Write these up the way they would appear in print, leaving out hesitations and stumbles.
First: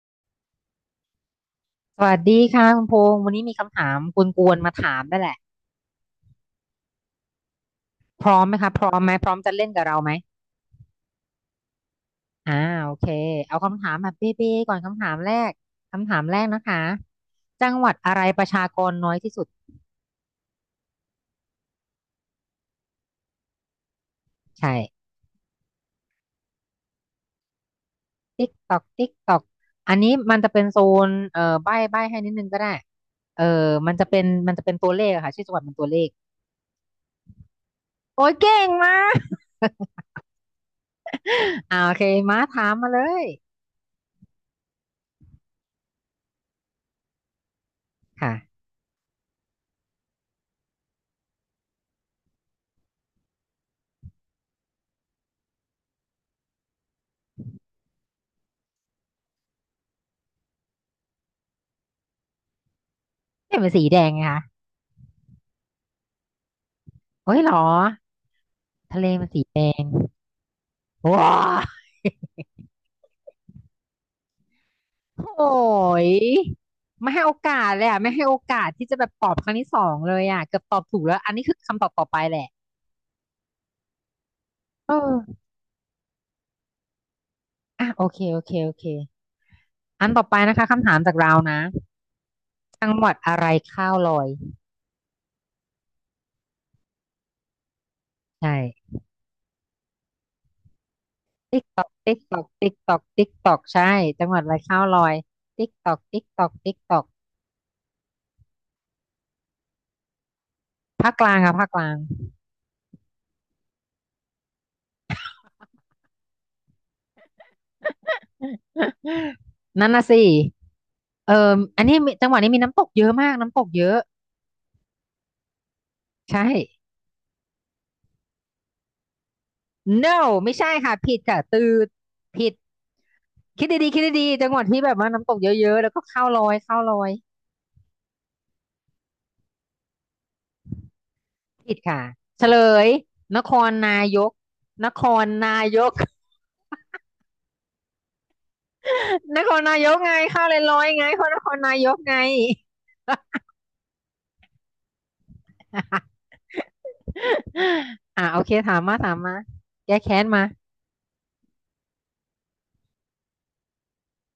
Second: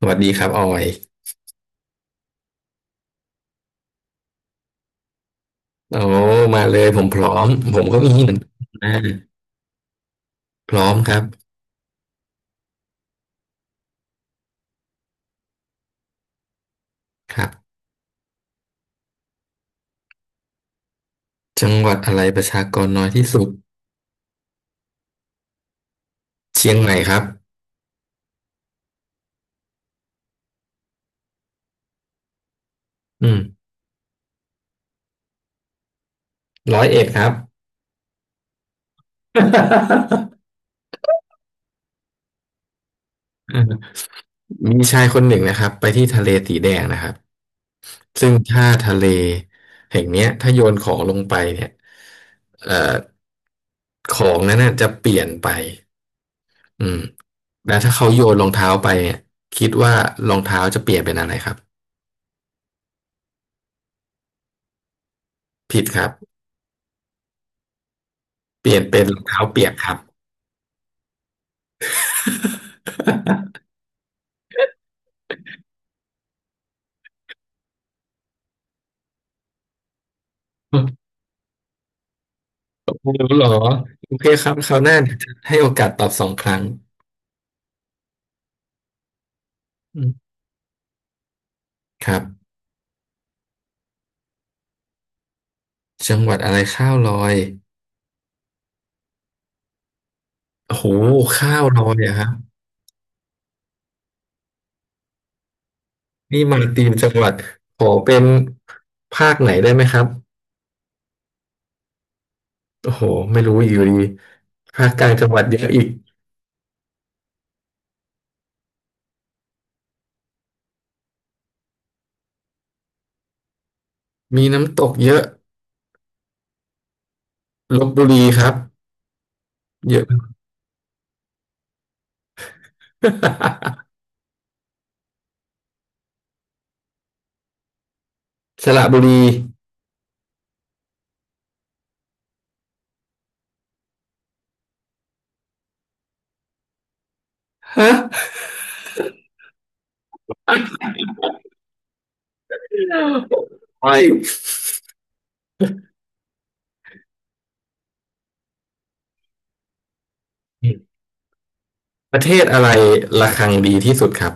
สวัสดีครับออยสวัสดีค่ะคุณพงษ์วันนี้มีคำถามกวนๆมาถามนั่นแหละโอ้มาเลยผมพร้อมผมก็มีพเหมือร้นอกัมไหมคะนพนะร้อมไหมพร้อมจะเล่นกับเราไหมพร้อมครับอ่าโอเคเอาคำถามแบบเบ๊ๆก่อนคำถามแรกคำถามแรกนะคะครัจังบหวัดอะไรประชากรน้อยที่สุดจังหวัดอะไรประชากรน้อยที่สุดใช่เชียงใหม่ครับติ๊กตอกติ๊กตอกอันนี้มันจะเป็นโซนใบ้ใบ้ให้นิดนึงก็ได้อืมเออมันจะเป็นตัวเลขอะค่ะชื่อจังหวัดเป็นตัวเลขร้อยเอ็ดครับ โอ้ยเก่งมาก โอเคมาถามมาเลย มมีชายคนหนึ่งนะครับไปที่ทะเลสีแดงนะครับซึ่งค่ะถ้าทะเลแห่งเนี้ยถ้าโยนของลงไปเนี่ยเอ่อของนั้นน่ะจะเปลี่ยนไปอืมแล้วถ้าเขาโยนรองเท้าไปเนี่ยคิดว่ารองเท้าจะเปลี่ยนเป็นอะไรครับเนี่ยมันสีแดงไงคะผิดครับ โอ้ยเหรอเปลี่ยนเป็ทะนเลรองมันเท้าสีแดเปียกง ครับ ว้าโอ้ยไม่ให้โอกาสเลยอ่ะไม่ให้โอกาสที่จะแบบตอบครั้งที่สองเลยอ่ะเกือบตอบถูกแล้ว อันนี้คือคำตอบต่อไปแหละไม่รู้หรอ โอเคครับคราวหน้าเดี๋ยวจะเออให้โอกาสตอบสองครั้งอ่ะโอเคอือันต่อมไปนะคะคำถามจากเรานะครับจังหวัดอะไรข้าวลอยจังหวัดอะไรข้าวลอยใช่โอ้โหข้าติ๊วกตลออกยอะติ๊กครับตอกติ๊กตอกติ๊กตอกใช่จังหวัดอะไรข้าวลอย ติ๊กตอกติ๊กตนี่อกมาติ๊กตีตมอกจังหวัดขอเป็นภาคไหนได้ไหมครับภาคกลางค่ะภาคกลาง โอ้โหไม่รู้อยู่ดีภาคกลางจังหวัดเยอะอีก นั่นน่ะสิเอออันนี้มีจังหวัดนี้มีน้ำตกเยอะมากน้ำตกเยอะมีน้ำตกเยอะใช่ ลพบุรีครับเยอะ no ไม่ใช่ค่ะผิดค่ะตืดผิดคิด ดีๆคิดดีๆจังหวัดที่แบบว่าน้ำตกเยอะๆแล้วก็ข้าวลอยข้าวลอยสระบุรีผิดค่ะเฉลยนครนายกนครนายก ฮะ นครนายกไงข้าวเลยลอยไงคนนครนายกไง ไม่ โอเคถามมาถามมาแก้แค้นมาประเทศอะไรระฆังดีที่สุดครับ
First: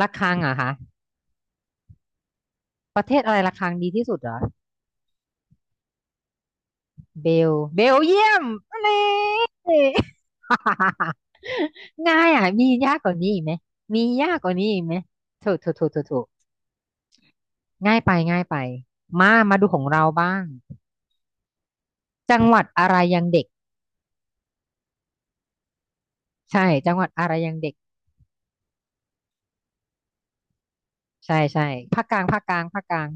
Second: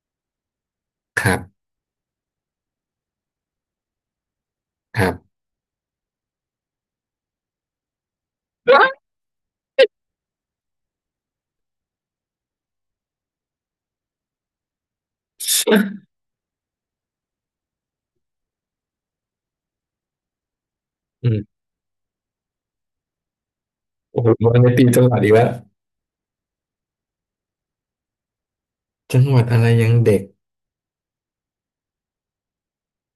ระฆังเหรอคะครับ ประเทศอะไรระฆังดีที่สุดเหรอ ครับเบลเยี่ยมนี่ ง่ายอ่ะมียากกว่านี้อีกไหมมียากกว่านี้อีกไหมถูกถูกถูกถูกถูกง่ายไปง่ายไปมามาดูของเราบ้างอืมจังหวัดอะไรยังเด็กโอ้โหมันในตีจังหวัดอีกแล้วใช่จังหวัดอะไรยังเด็กจังหวัดอะไรยังเด็ก ใช่ใช่ภาคกลาง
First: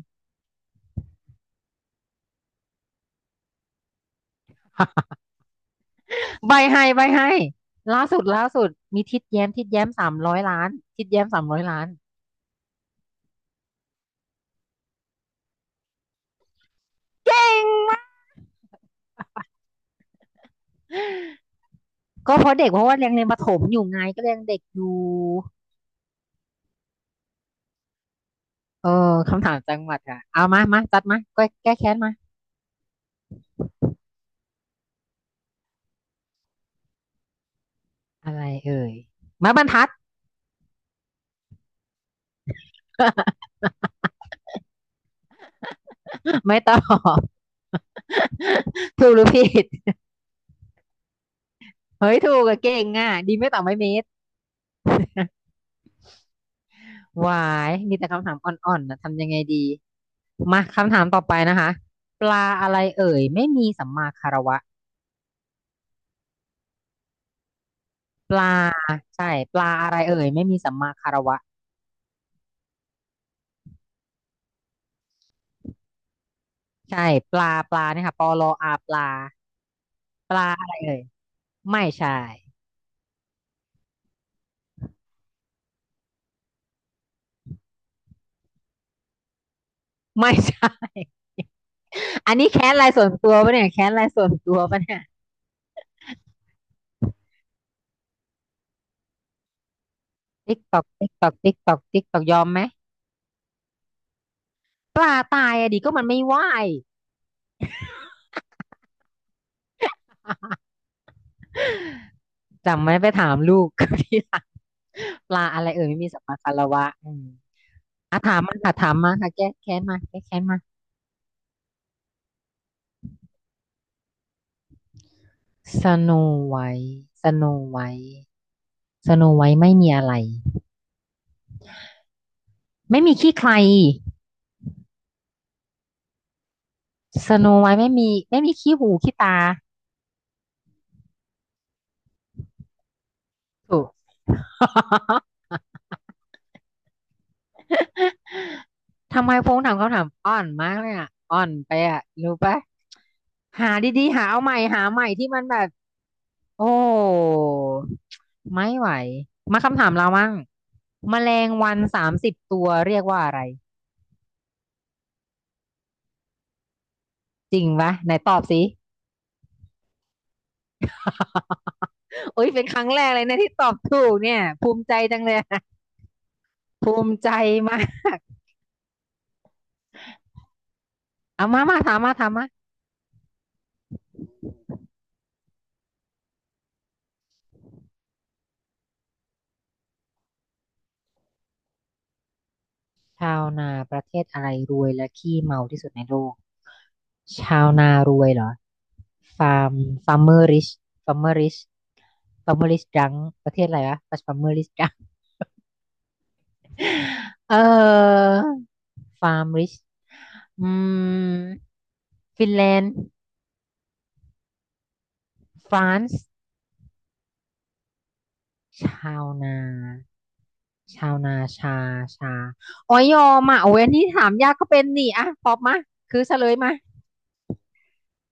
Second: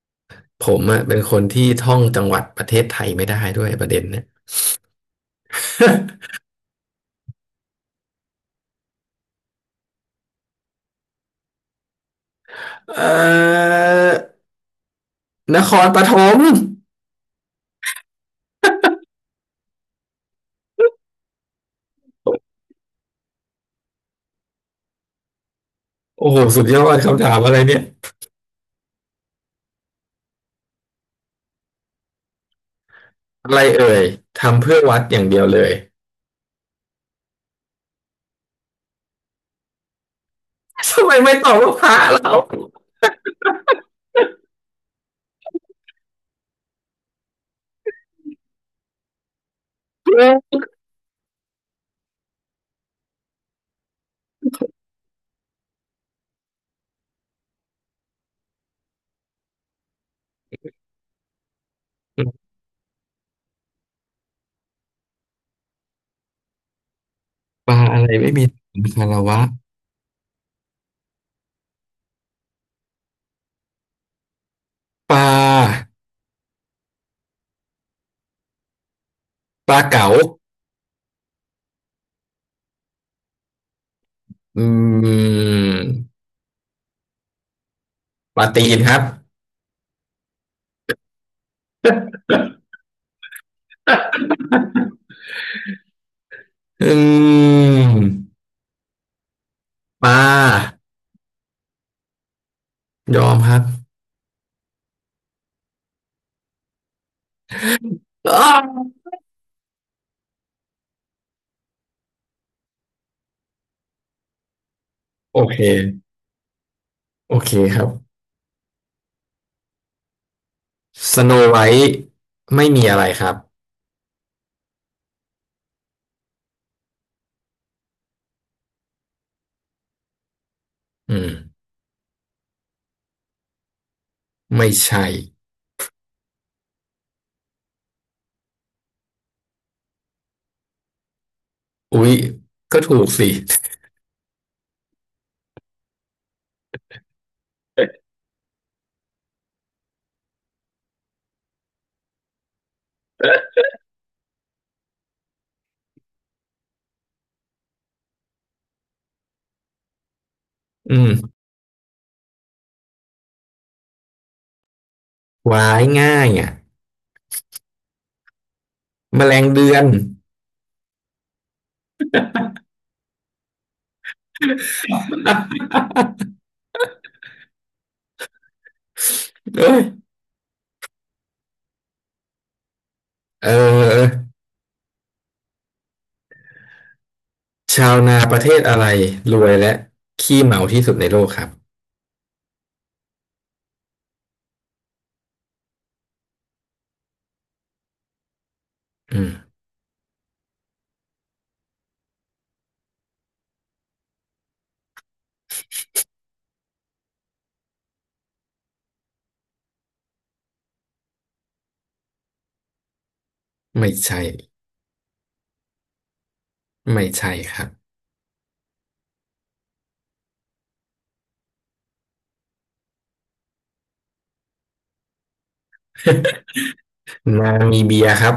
ผมอะเป็นคนที่ท่องจังหวัดประเทศไทยไม่ได้ด้วยประเด็นเนี่ย ใบให้ใบให้ล่าสุดล่าสุดมีทิดแย้มทิดแย้มสามร้อยล้านทิดแย้มสามร้อยล้านเอ่อนครปฐมเก่งมากก็เพราะเด็กเพราะว่ายังเรียนประถมอยู่ไงก็เรียนเด็กอยู่ โอ้โหสุดยอดคำถามอะไรเนี่ยโอ้คำถามจังหวัดค่ะเอามามาจัดมาแก้แค้นมาอะไรเอ่ยทำเพื่อวัดอย่างเดียวเลย อะไรเอ่ยไม้บรรทัด ทำไมไม่ตอบว่าพระเรา ไม่ตอบ ถูกหรือผิดเฮ้ยถูกอะเก่งอ่ะดีไม่ตอบไม่เมตรวายมีแต่คำถามอ่อนๆนะทำยังไงดีมาคำถามต่อไปนะคะปลาอะไรเอ่ยไม่มีสัมมาคารวะปลาอะไรไม่ปมีลาคารใช่วะปลาอะไรเอ่ยไม่มีสัมมาคารวะปลาใช่ปลาเนี่ยค่ะปลออาปลาปลาเก๋า ปลาอะไรเอ่ยไม่ใช่อืมปลาตีนครับไม่ใช่ อันนี้แค้นรายส่วนตัวปะเนี่ยแค้นรายส่วนตัวปะเนี่ยอืมปลติ๊กตอากติ๊กตอกติ๊กตอกติ๊กตอกยอมไหมยอมครับปลาตายอะดิก็มันไม่ว่า ยอ้าวจำไม่ไปถามลูก ทีหลังปโอลาเคอะไรเอ่ยไม่มีสัมมาคารวะอืมโอเคครับอ่ะถามมาค่ะถามมาค่ะแก้แค้นมาแก้แค้นมาสโนไวท์ไม่มีอะไรครับสโนไวท์สโนไวท์สโนไวท์ไม่มีอะไรอืมไม่มีขี้ใครไม่ใช่สโนไวท์ไม่มีขี้หูขี้ตาอุ๊ยก็ถูกสิถูก ทำไมพงษ์ถามคำถามอ่อนมากเลยอ่ะอ่อนไปอ่ะรู้ปะหาดีๆหาเอาใหม่หาใหม่ที่มันแบบโอ้ไม่ไหวมาคำถามเรามั่งอืแมลมงวัน30ตัวเรียกว่าอะไรวายง่ายอ่ะจริงปะไหนตอบสิ แมลงเดือน โอ้ ยเป็นครั้งแรกเลยนะที่ตอบถูกเนี่ยภูมิใจจังเลย ภูมิใจมากเอ้ยเอามามาถามมาถามมาเออชาวนาประเทศอะไรรวยและขี้เมาที่สุดในโลกครับชาวนาประเทศอะไรรวยและขี้เมาที่สุดในโลก ชาวนารวยเหรออืมฟาร์มฟาร์มเมอร์ริชฟาร์มเมอร์ริชฟาร์มเมอร์ริชดังประเทศอะไรวะฟาร์ม เมอร์ริชดังเออฟาร์มริชอืมฟินแลนด์ไม่ใช่ฟรานซ์ไม่ใช่ครับ ชาวนาชาวนาชาชาอ๋อยอมอ่ะโอ้ยอันนี้ถามยากก็เป็นนี่อ่ะตอบมาคือเฉลยมา นามีเบียครับ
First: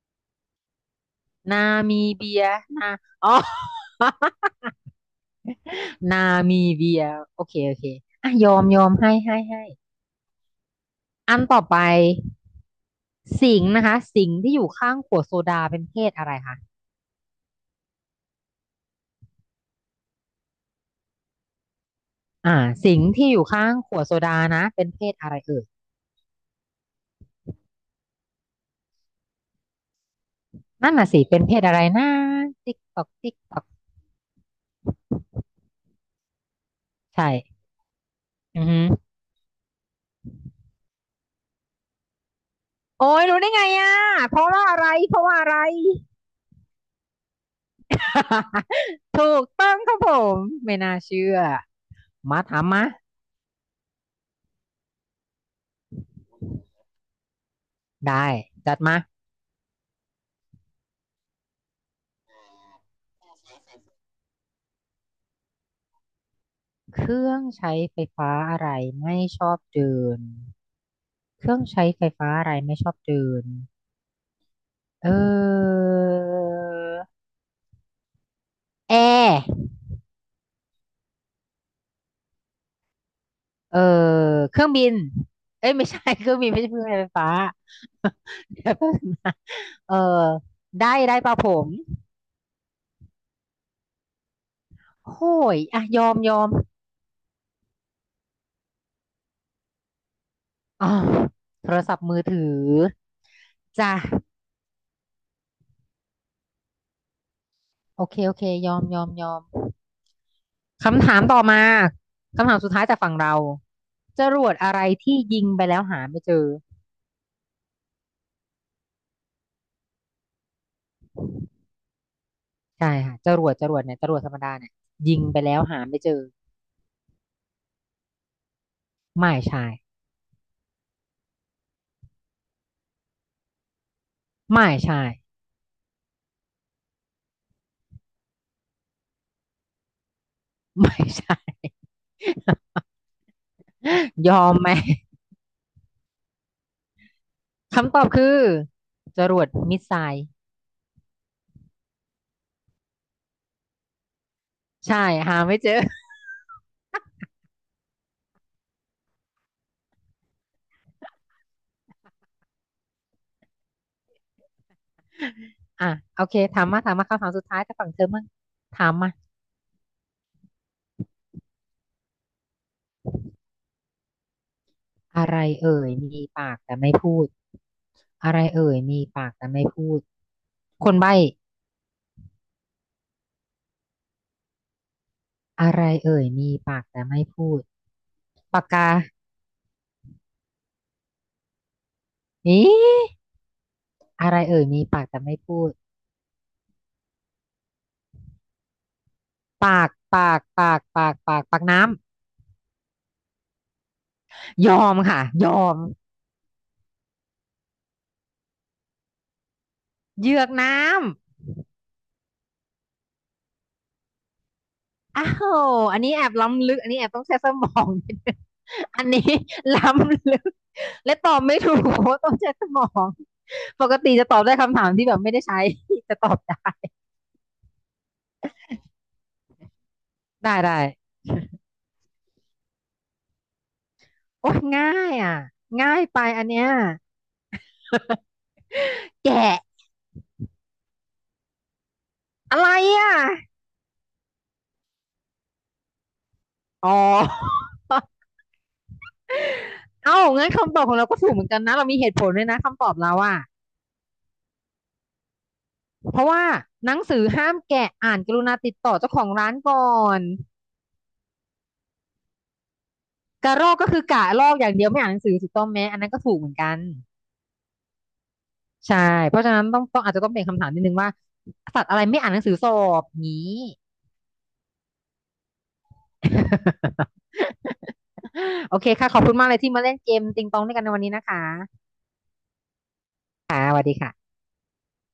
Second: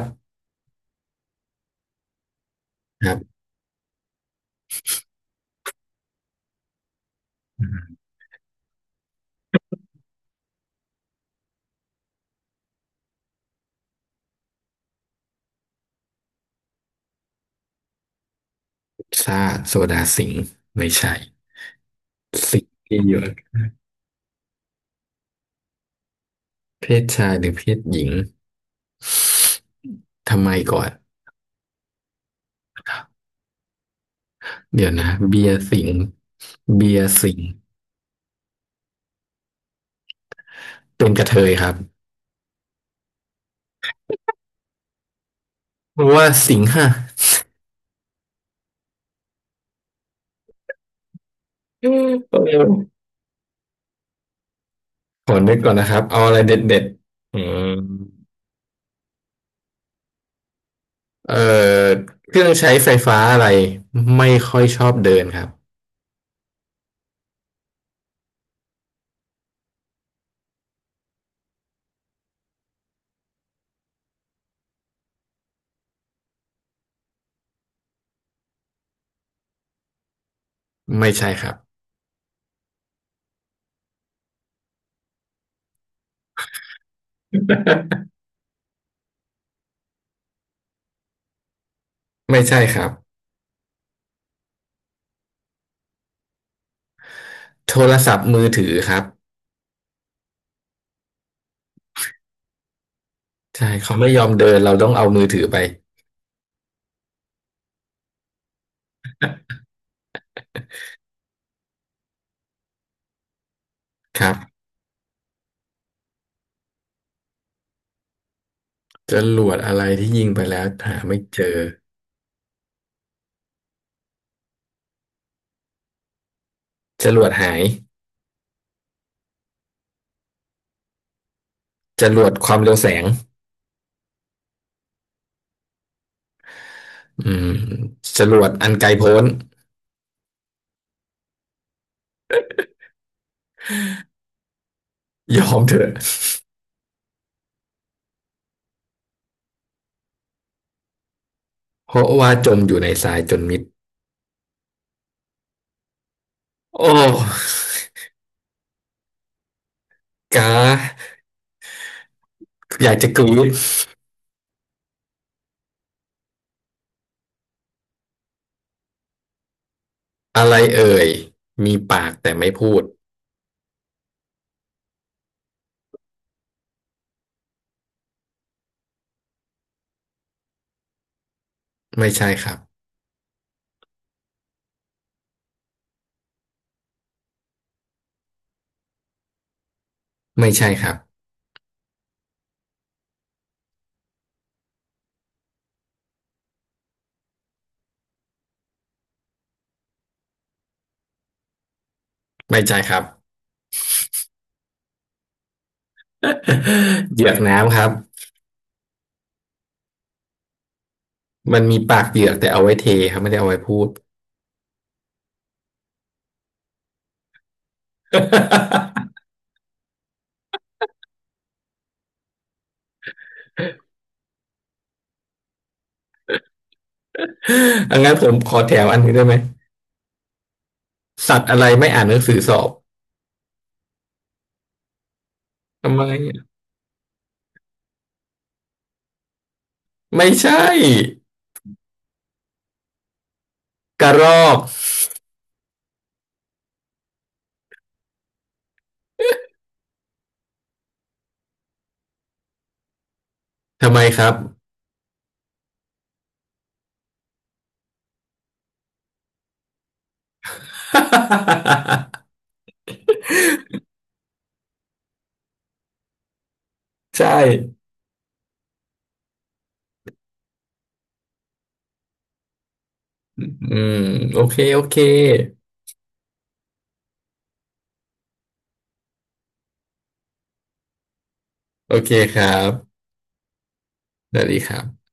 นามีเบียนาอ๋อ นามิเบียโอเคโอเคอ่ะยอมให้ให้ให้อันต่อไปสิงห์นะคะสิงห์ที่อยู่ข้างขวดโซดาเป็นเพศอะไรคะซ่าติโซดาสิงห์ไม่ใช่อ่าสิงห์สิที่งห์อยู่ที่อยู่ข้างขวดโซดานะเป็นเพศอะไรเอ่ยเพศชายหรือเพศหญิงทำไมก่อนนั่นน่ะสิเป็นเพศอะไรนะติ๊กตอกติ๊กตอกเดี๋ยวนะเบียร์สิงห์เบียร์ใช่สิงห์อือหือเป็นกระเทยครับโอ้ยรู้ได้ไงอ่ะเพราะว่าอะไร เพราะว่าสิงห์ฮะ ถูกต้องครับผมไม่น่าเชื่ออืมขอมานถามมาึกก่อนนะครับเอาอะไรเด็ดๆอืมได้จัดมาเอ่อเครื่องใช้ไฟฟ้าอะไรไม่ค่อยชอบเดินครับเครื่องใช้ไฟฟ้าอะไรไม่ชอบเดิน เครื่องใช้ไฟฟ้าอะไรไม่ชอบเดินเออแอร์ไม่ใช่ครับเออเครื่องบินเอ้ยไม่ใช่ เครื่องบินไม่ใช่เครื่องใช้ไฟฟ้า เดี๋ยวแป๊บนึงนะเออได้ได้ป่ะผมไม่ใช่ครับโอ้ยอ่ะยอมยอมโทรศัพท์มือถือครับอ๋อโทรศัพท์มือถือใช่จ้ะเขาไม่ยอมเดินเราต้องเอามือถือไปโอเคโอเคยอมยอมยอม คำถามต่อมาคำถามสุดท้ายจากฝั่งเราจครับ รวดอะไรที่ยิงไปแล้วหาไม่เจอ จรวดอะไรที่ยิงไปแล้วหาไม่เจอใช่ค่ะจรวดเนี่ยจรวดธรรมดาเนี่ยยิงไปแล้วหาไม่เจอจรวดหายไม่ใช่จรวดความเร็วแสงไม่ใช่ อืมจรวดอันไกลโพ้น ไม่ใช่ยอมไหมยอมเถอะคำตอบคือจรวดมิสไซล์เพราะว่าจมอยู่ในทรายจนมิดใช่หาไม่เจอโอ้กาอยากจะกรี๊ดอ่ะโอเคถามมาถามมาคำถามสุดท้ายจ้ากฝั่งเธอมั่งถามมาอะไรเอ่ยมีปากแต่ไม่พูดอะไรเอ่ยมีปากแต่ไม่พูดอะไรเอ่ยมีปากแต่ไม่พูดคนใบ้ไม่ใช่ครับอะไรเอ่ยมีปากแต่ไม่พูดปากกาไม่ใช่ครับนี่อะไรเอ่ยมีปากแต่ไม่พูด ปากปากปากปากปากปากน้ไม่ใช่ครับ ำยอมค่ะยอมเหยือกน้ำครับเหยือกน้ำมันมีปากเหยือกแต่เอาไว้เทครับไม่ได้เอาไว้พูด อ้าวอันนี้แอบล้ำลึกอันนี้แอบต้องใช้สมองนิดนึงอันนี้ล้ำลึกและตอบไม่ถูกเพราะต้องใช้สมองปกติจะตอบได้คำถามที่แบบไม่ได้ใช้ จะตอบได้อังั้นผมขอแถวอันนี้ได้ไหม ได้ได้สัตว์อะไรไม่อ่านหนังสือสอบโอ้ยง่ายอ่ะง่าทำยไมไปอันเนี้ยแกะไม่ใช่อะไรอ่ะกระรอกอ๋อ เอ้างั้นคำตอบของเราก็ถูกเหมือนกันนะเรามีเหตุผลด้วยนะคำตอบเราอ่ะ ทำไมครับ เพราะว่าหนังสือห้ามแกะอ่านกรุณาติดต่อเจ้าของร้านก่อน กระรอกก็คือกะลอกอย่างเดียวไม่อ่านหนังสือถูกต้องไหมอันนั้นก็ถูกเหมือนกันใช่ใช่เพราะฉะนั้นต้องอาจจะต้องเป็นคำถามนิดนึงว่าสัตว์อะไรไม่อ่านหนังสือสอบนี้ อืมโอเคโอเค โอเคค่ะขอบคุณมากเลยที่มาเล่นเกมติงตองด้วยกันในวันนี้นะคะโอเคครับสวัสดีครับ